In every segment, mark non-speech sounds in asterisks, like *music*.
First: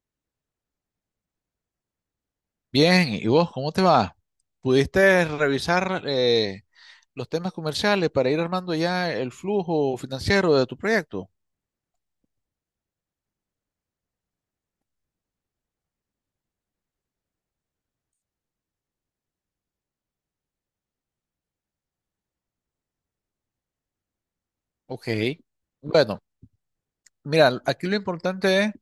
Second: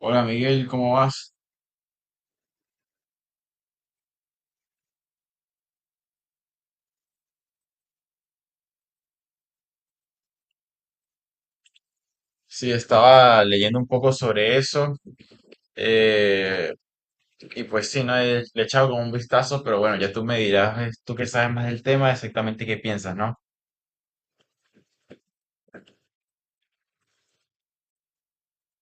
Hola Miguel, ¿cómo vas? Bien, ¿y vos cómo te va? ¿Pudiste revisar los temas comerciales para ir armando ya el flujo financiero de tu proyecto? Sí, estaba leyendo un poco sobre eso eh, y pues sí, no he- le he echado como un vistazo, pero bueno, ya tú me dirás, tú que sabes más del tema, exactamente qué piensas, ¿no? Ok. Bueno, mira, aquí lo importante es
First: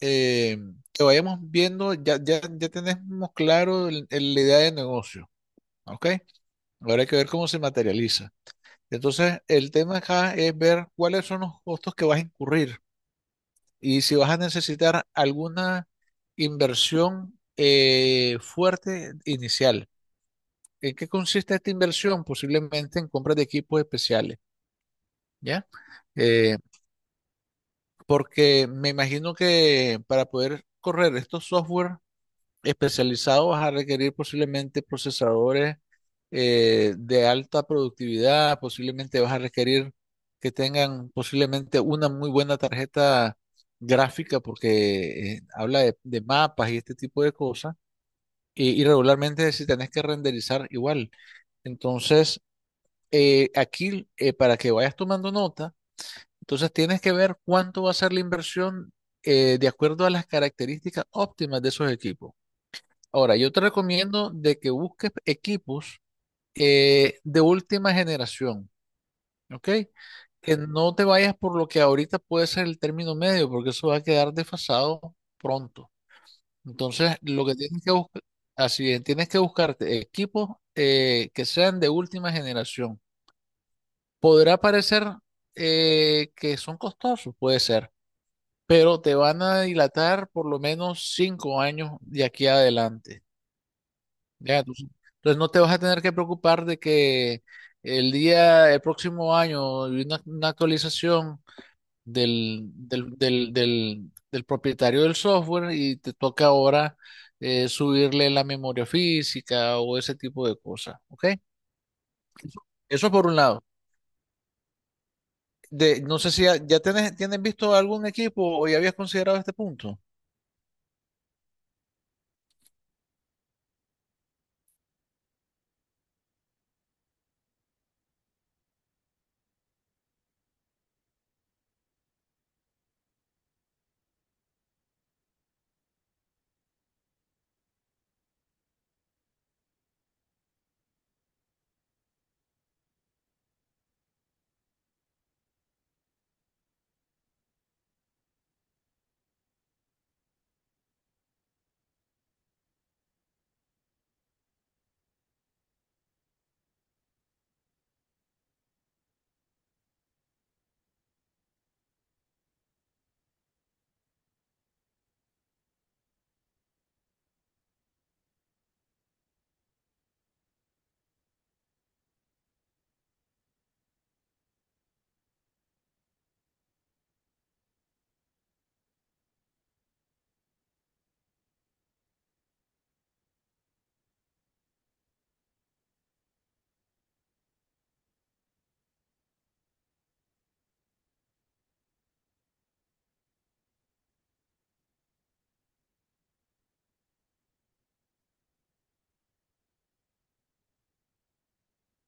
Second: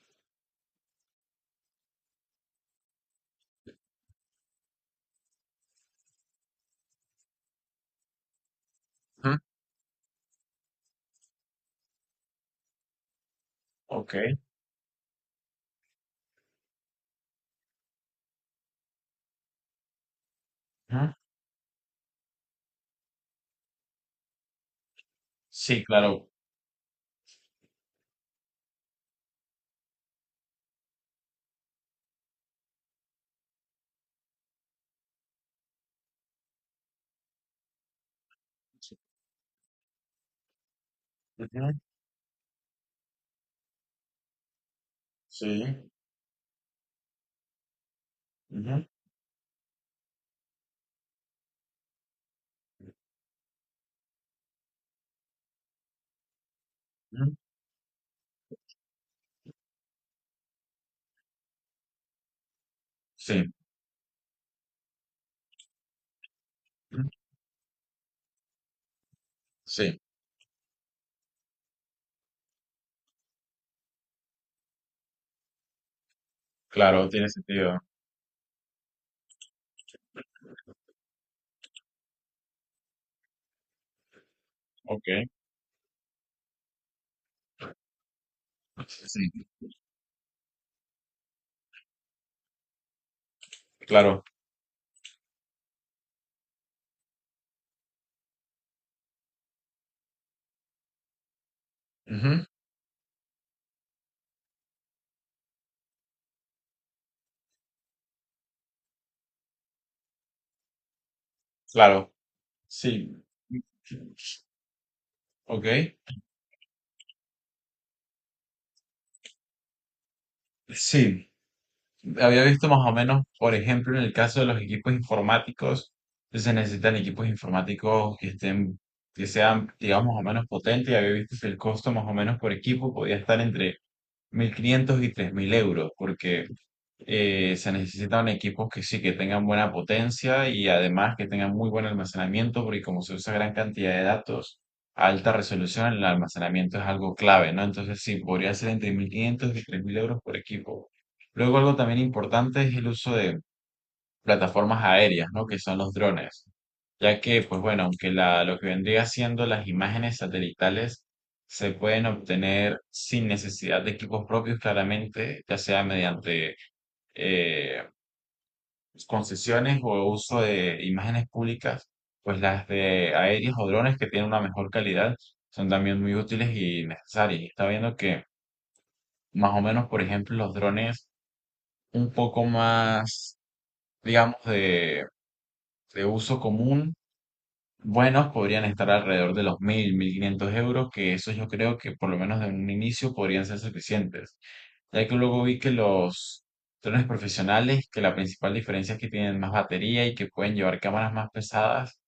eh, que vayamos viendo. Ya tenemos claro la idea de negocio, ¿ok? Ahora hay que ver cómo se materializa. Ujú. Entonces, el tema acá es ver cuáles son los costos que vas a incurrir. Y Ok. si vas a necesitar alguna inversión fuerte inicial, ¿en qué Ujú. consiste esta inversión? Posiblemente en compras de equipos especiales, ¿ya? Sí, claro. Eh, porque me imagino que para poder correr estos software especializados vas a requerir posiblemente procesadores de alta productividad, posiblemente vas a requerir que tengan Ujú. posiblemente una muy buena tarjeta gráfica porque Sí. habla de mapas y este tipo de cosas. Y Ujú. regularmente si tenés que renderizar igual. Entonces, aquí, para que vayas tomando nota, entonces tienes que Ujú. ver cuánto va a ser la inversión de acuerdo a las características óptimas de esos equipos. Ahora, Sí. yo te recomiendo de que busques equipos Ujú. De última generación, ¿ok? Sí, Que no te vayas por lo que ahorita puede ser el término medio, porque eso va a quedar desfasado pronto. claro, Entonces, tiene lo que sentido. tienes que buscar, así es, tienes que buscarte equipos que sean de última generación. Podrá parecer Ok. Que son costosos, puede ser, pero te van Sí, a dilatar por lo menos 5 años de aquí adelante. claro. Ya, tú- entonces no te vas a tener que preocupar de que el próximo año hay una actualización Ujú. del propietario del software y te toca ahora subirle la memoria física o ese tipo de cosas, ¿ok? Claro. Eso Sí. por un lado. Ok. No sé si ya tienes visto algún equipo o ya habías considerado este punto. Sí. Había visto más o menos, por ejemplo, en el caso de los equipos informáticos, se necesitan equipos informáticos que estén, que sean, digamos, más o menos potentes. Y había visto que el costo más o menos por equipo podía estar entre 1.500 y 3.000 euros, porque se necesitan equipos que sí, que tengan buena potencia y además que tengan muy buen almacenamiento, porque como se usa gran cantidad de datos, a alta resolución, el almacenamiento es algo clave, ¿no? Entonces sí, podría ser entre 1.500 y 3.000 euros por equipo. Luego algo también importante es el uso de plataformas aéreas, ¿no? Que son los drones, ya que, pues bueno, aunque la, lo que vendría siendo las imágenes satelitales se pueden obtener sin necesidad de equipos propios, claramente, ya sea mediante eh, concesiones o uso de imágenes públicas, pues las de aéreas o drones que tienen una mejor calidad son también muy útiles y necesarias. Y está viendo que más o menos, por ejemplo, los drones un poco más, digamos, de uso común, buenos, podrían estar alrededor de los 1.000, 1.500 euros, que eso yo creo que por lo menos de un inicio podrían ser suficientes. Ya que luego vi que los drones profesionales, que la principal diferencia es que tienen más batería y que pueden llevar cámaras más pesadas,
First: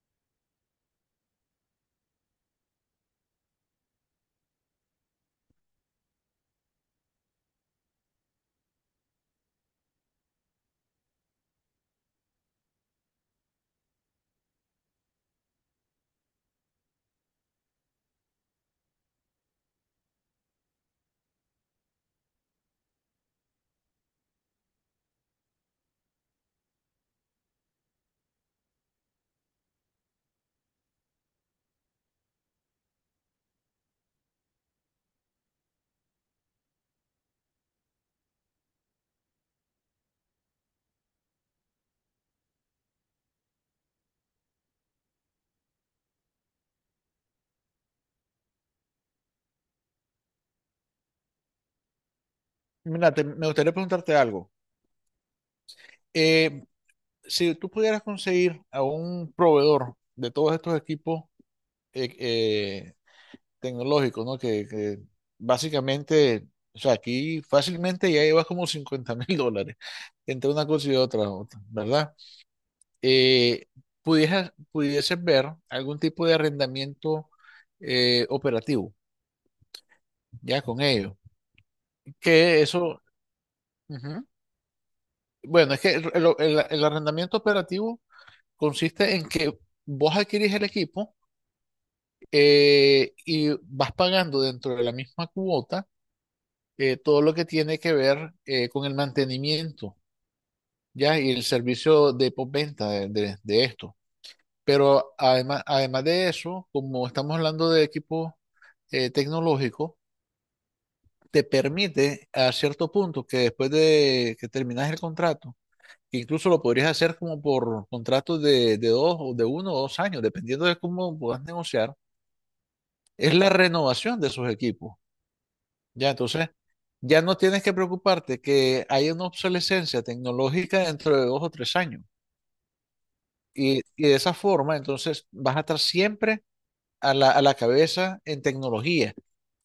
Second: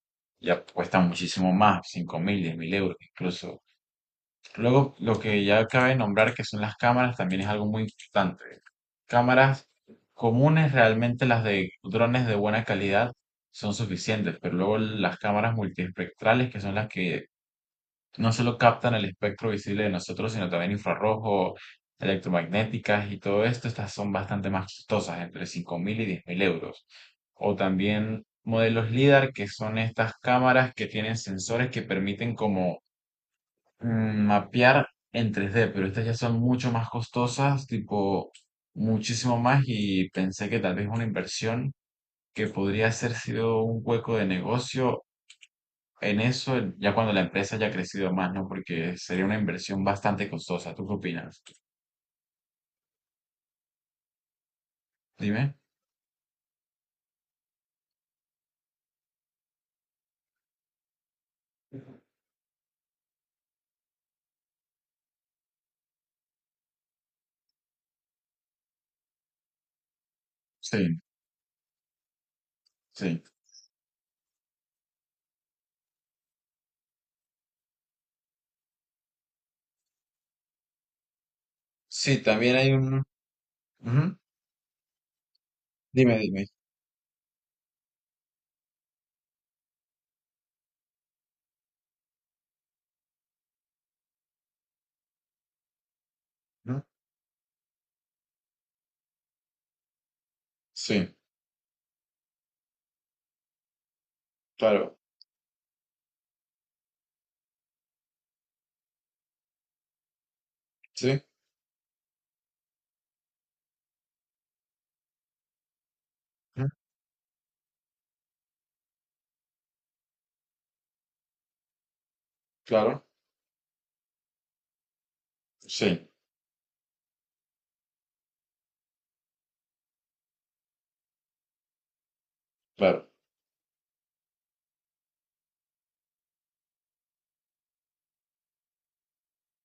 ya cuestan muchísimo más, 5.000, 10.000 euros incluso. Luego, lo que ya cabe nombrar que son las cámaras también es algo muy importante. Cámaras comunes, realmente las de drones de buena calidad son suficientes, pero luego las cámaras multiespectrales, que son las que no solo captan el espectro visible de nosotros, sino también infrarrojo, electromagnéticas y todo esto. Estas son bastante más costosas, entre 5.000 y 10.000 euros. O también modelos LIDAR, que son estas cámaras que tienen sensores que permiten como mapear en 3D, pero estas ya son mucho más costosas, tipo muchísimo más, y pensé que tal vez una inversión que podría haber sido un hueco de negocio en eso ya cuando la empresa ya ha crecido más, ¿no? Porque sería una inversión bastante costosa. ¿Tú qué opinas? Mira, me gustaría preguntarte algo. Dime. Eh, si tú pudieras conseguir a un proveedor de todos estos equipos, eh, eh, tecnológico, ¿no? Que básicamente, o sea, aquí fácilmente ya llevas como 50 *laughs* mil dólares entre una cosa y Sí, otra, ¿verdad? sí. Eh, pudieses ver algún tipo de arrendamiento operativo, ya con ello. Sí, también Que hay eso, un... Ujú. ujú. Bueno, es que el, Dime, el- dime. el- el arrendamiento operativo consiste en que vos adquirís el equipo y vas pagando dentro de la misma cuota Ujú. Todo lo que tiene que ver con el mantenimiento, Sí, ¿ya? Y el servicio de postventa de esto. claro. Pero además, además de eso, como estamos hablando de equipo tecnológico, Sí, te permite a cierto punto que después de que terminas el contrato, que incluso lo ujú, podrías hacer como por contratos de dos o de uno o dos años, dependiendo de cómo puedas negociar, claro. es la renovación de esos equipos. Sí, Ya, entonces, ya no tienes que preocuparte que hay una obsolescencia tecnológica dentro de 2 o 3 años. claro. Y de esa forma, entonces, vas a estar siempre a la cabeza en tecnología.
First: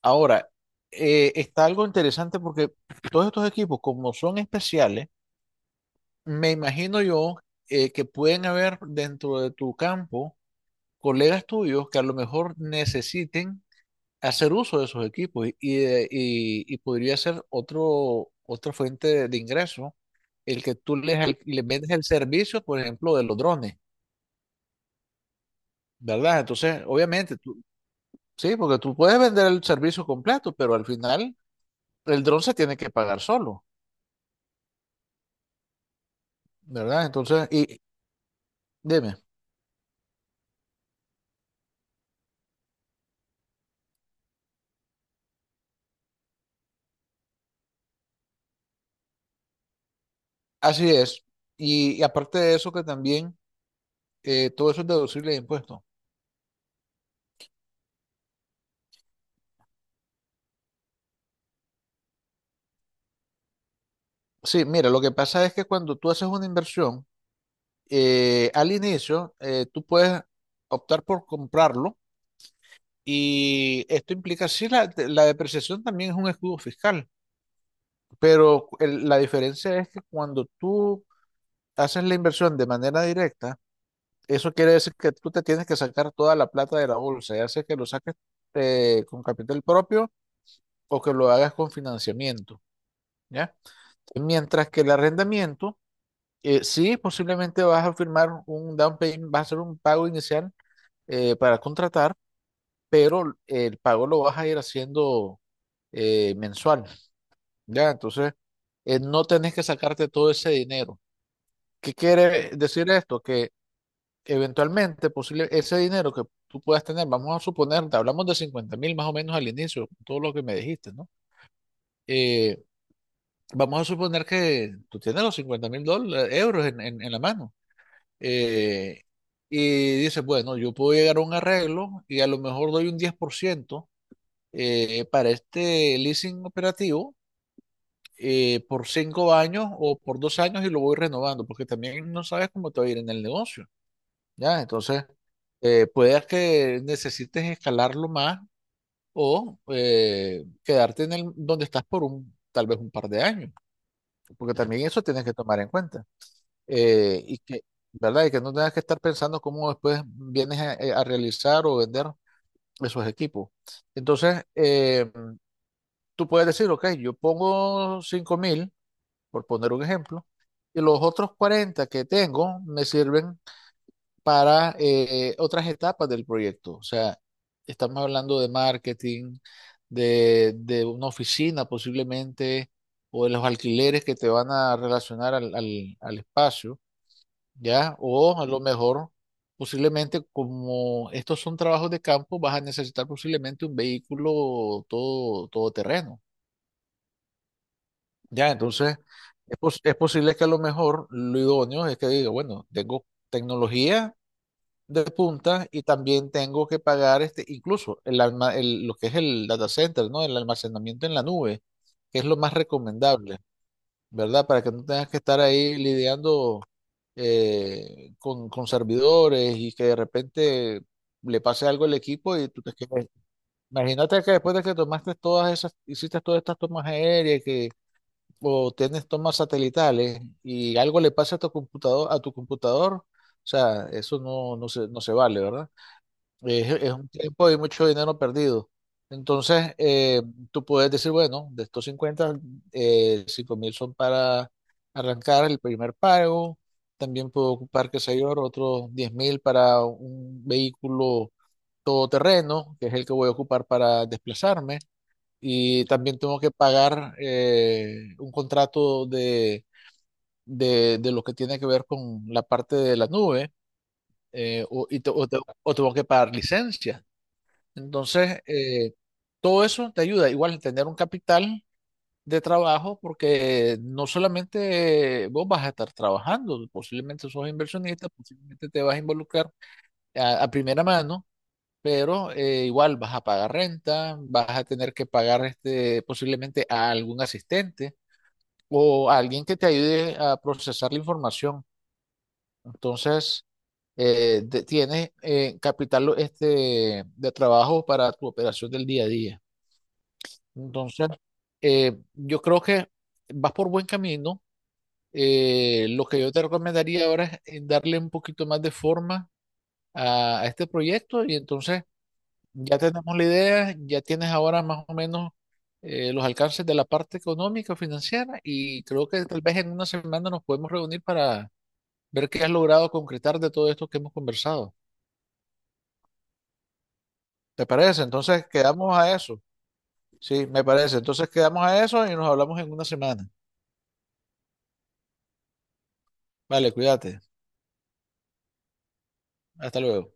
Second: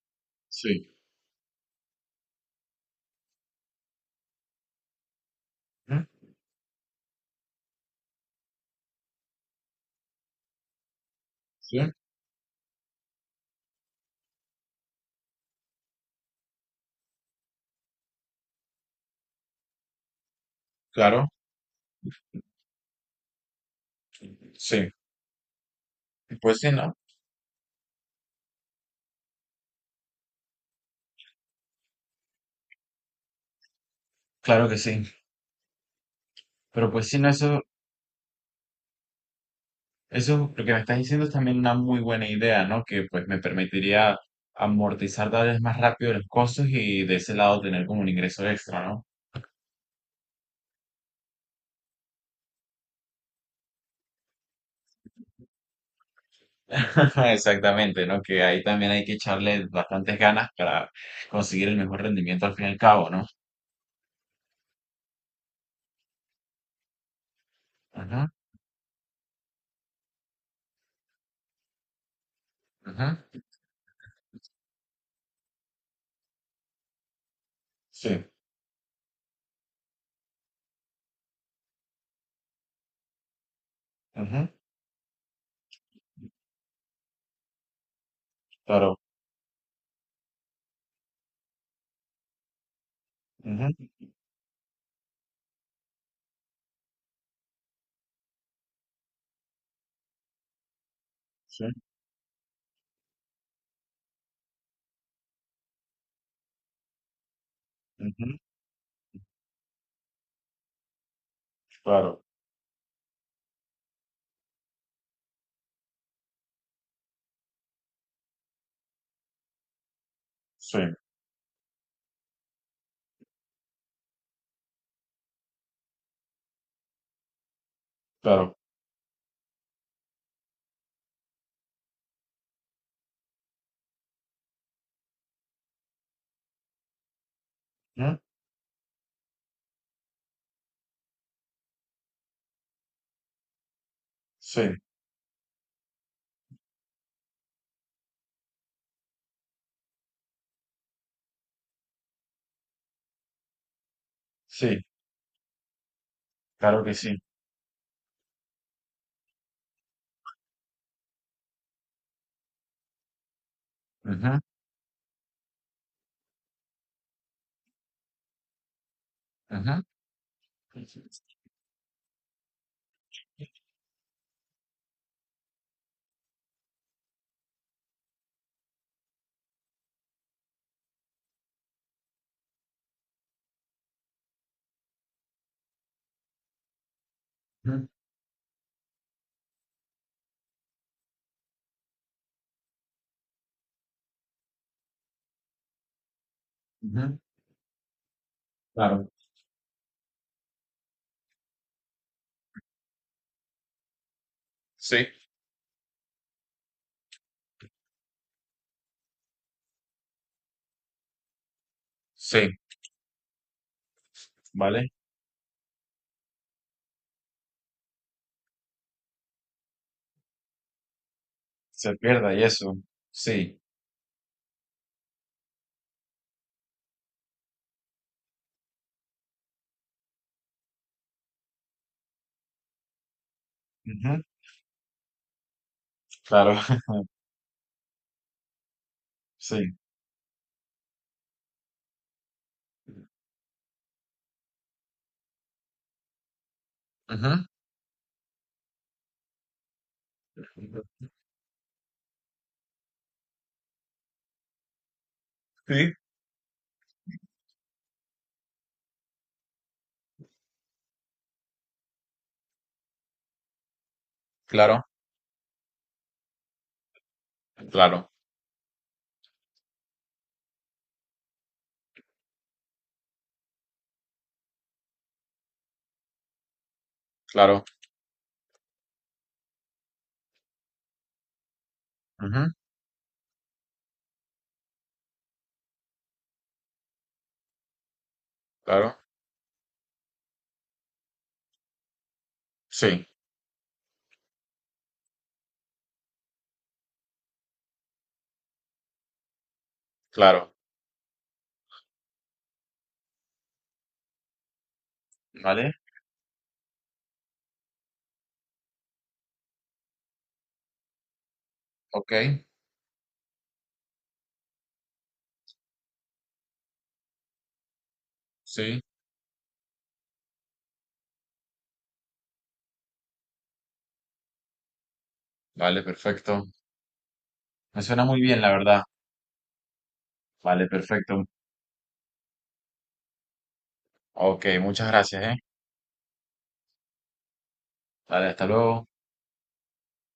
Ahora, Sí. Está algo interesante porque todos estos equipos, como son especiales, Ujú. me imagino yo que pueden haber dentro de tu campo colegas Sí, tuyos que a lo mejor necesiten hacer uso de esos equipos y podría ser otra fuente de ingreso, el que tú les, claro. al- les vendes el servicio, por ejemplo, de los drones, Sí. ¿verdad? Pues sí, Entonces, ¿no? obviamente, tú, sí, porque tú puedes vender el servicio completo, pero al final el dron se tiene que pagar solo, Claro que sí. Pero ¿verdad? pues sí, no, Entonces, eso, y dime, eso, lo que me estás diciendo es también una muy buena idea, ¿no? Que pues me permitiría amortizar tal vez más rápido los costos y de ese lado tener como un ingreso extra, ¿no? así es. Y aparte de eso, que también todo eso es deducible de impuestos. *laughs* Exactamente, ¿no? Que ahí también hay que echarle bastantes ganas para conseguir el mejor rendimiento al fin y al cabo, ¿no? Sí, mira, lo que pasa es que cuando tú haces una inversión, Ajá, al inicio, tú puedes optar por comprarlo ajá, y esto implica, sí, la depreciación también es un escudo fiscal, sí, pero la diferencia es que cuando tú haces la inversión de manera directa, ajá, eso quiere decir que tú te tienes que sacar toda la plata de la bolsa, ya sea que lo saques claro, con capital propio o que lo hagas con financiamiento, ¿ya? ajá, Mientras que el arrendamiento, sí, posiblemente vas a firmar un down payment, vas a hacer un pago inicial para sí, contratar, pero el pago lo vas a ir haciendo mensual, ¿ya? ajá, Entonces, no tenés que sacarte todo ese dinero. ¿Qué claro, quiere decir esto? Que eventualmente, posible, ese dinero que tú puedas tener, vamos a suponer, te hablamos de 50,000 más o menos al inicio, todo lo que me sí, dijiste, ¿no? Eh, vamos a suponer que tú tienes los 50,000 euros en la mano. claro, eh, y dices, bueno, yo puedo llegar a un arreglo y a lo mejor doy un 10% para este leasing operativo ajá, por 5 años o por 2 años y lo voy renovando, porque también no sabes cómo te va a ir en el negocio, ¿ya? sí, Entonces, puedes que necesites escalarlo más o quedarte en el, donde estás por tal vez un par de años, porque sí, también eso tienes que tomar en cuenta. claro que sí, Eh, y que, ¿Verdad? Y que no tengas que estar pensando cómo después vienes a realizar o vender esos equipos. ajá, Entonces, tú puedes decir, ok, yo pongo 5,000, por ajá, poner un ejemplo, y ajá, los otros 40 que tengo me sirven para otras etapas del proyecto. O sea, estamos hablando de marketing, de una oficina posiblemente, o de los alquileres que te van a relacionar al espacio, ¿ya? O a lo mejor, posiblemente, como estos son trabajos de campo, vas a necesitar posiblemente un vehículo todo, todo ajá, Ya, entonces claro, es, es posible que a lo mejor lo idóneo es que diga, bueno, tengo tecnología de sí, punta y también tengo que pagar este, incluso lo que es el data center, ¿no? El almacenamiento en la nube, que es lo más sí, recomendable, ¿verdad? Para que no ¿vale? tengas que estar ahí lidiando con servidores y que de repente le pase algo al Se pierda equipo y y tú te eso, quedes. sí, Imagínate que después de que tomaste todas esas, hiciste todas estas tomas aéreas o tienes tomas satelitales y algo le pasa a tu computador, o sea, eso ajá, no se vale, ¿verdad? claro, Es *laughs* un tiempo y mucho dinero perdido. Entonces, sí, tú puedes decir, bueno, de estos 50 5 mil son para arrancar el primer pago. También puedo ajá, ocupar, qué sé yo, otros 10,000 para un vehículo todoterreno, que es el que voy a ocupar para desplazarme, y sí, también tengo que pagar un contrato de lo que tiene que ver con la parte de la nube claro, o, y te- o te- o tengo que pagar licencia. claro, Entonces, todo eso te ayuda igual a tener un capital de trabajo porque no solamente vos vas a estar trabajando, posiblemente sos claro, inversionista, posiblemente te vas a involucrar a primera mano. Pero ajá, igual vas a pagar renta, vas a tener que pagar este, posiblemente a algún asistente, claro. o alguien que te ayude a procesar la información. Sí, Entonces, tienes capital este, de trabajo para tu operación del día a día. claro. Entonces, yo creo que vas por buen camino. Vale, Lo que yo te recomendaría ahora es darle un poquito más de forma a este proyecto y entonces ok. ya tenemos la idea, ya tienes ahora más o menos los alcances de la parte económica, financiera Sí, y creo que tal vez en una semana nos podemos reunir para ver qué has logrado concretar de todo esto que hemos conversado. vale, perfecto. ¿Te Me parece? suena muy bien, Entonces la verdad. quedamos a eso. Sí, me Vale, parece. perfecto. Entonces quedamos a eso y nos hablamos en una semana. Ok, muchas gracias, ¿eh? Vale, cuídate. Vale, hasta luego. Hasta luego.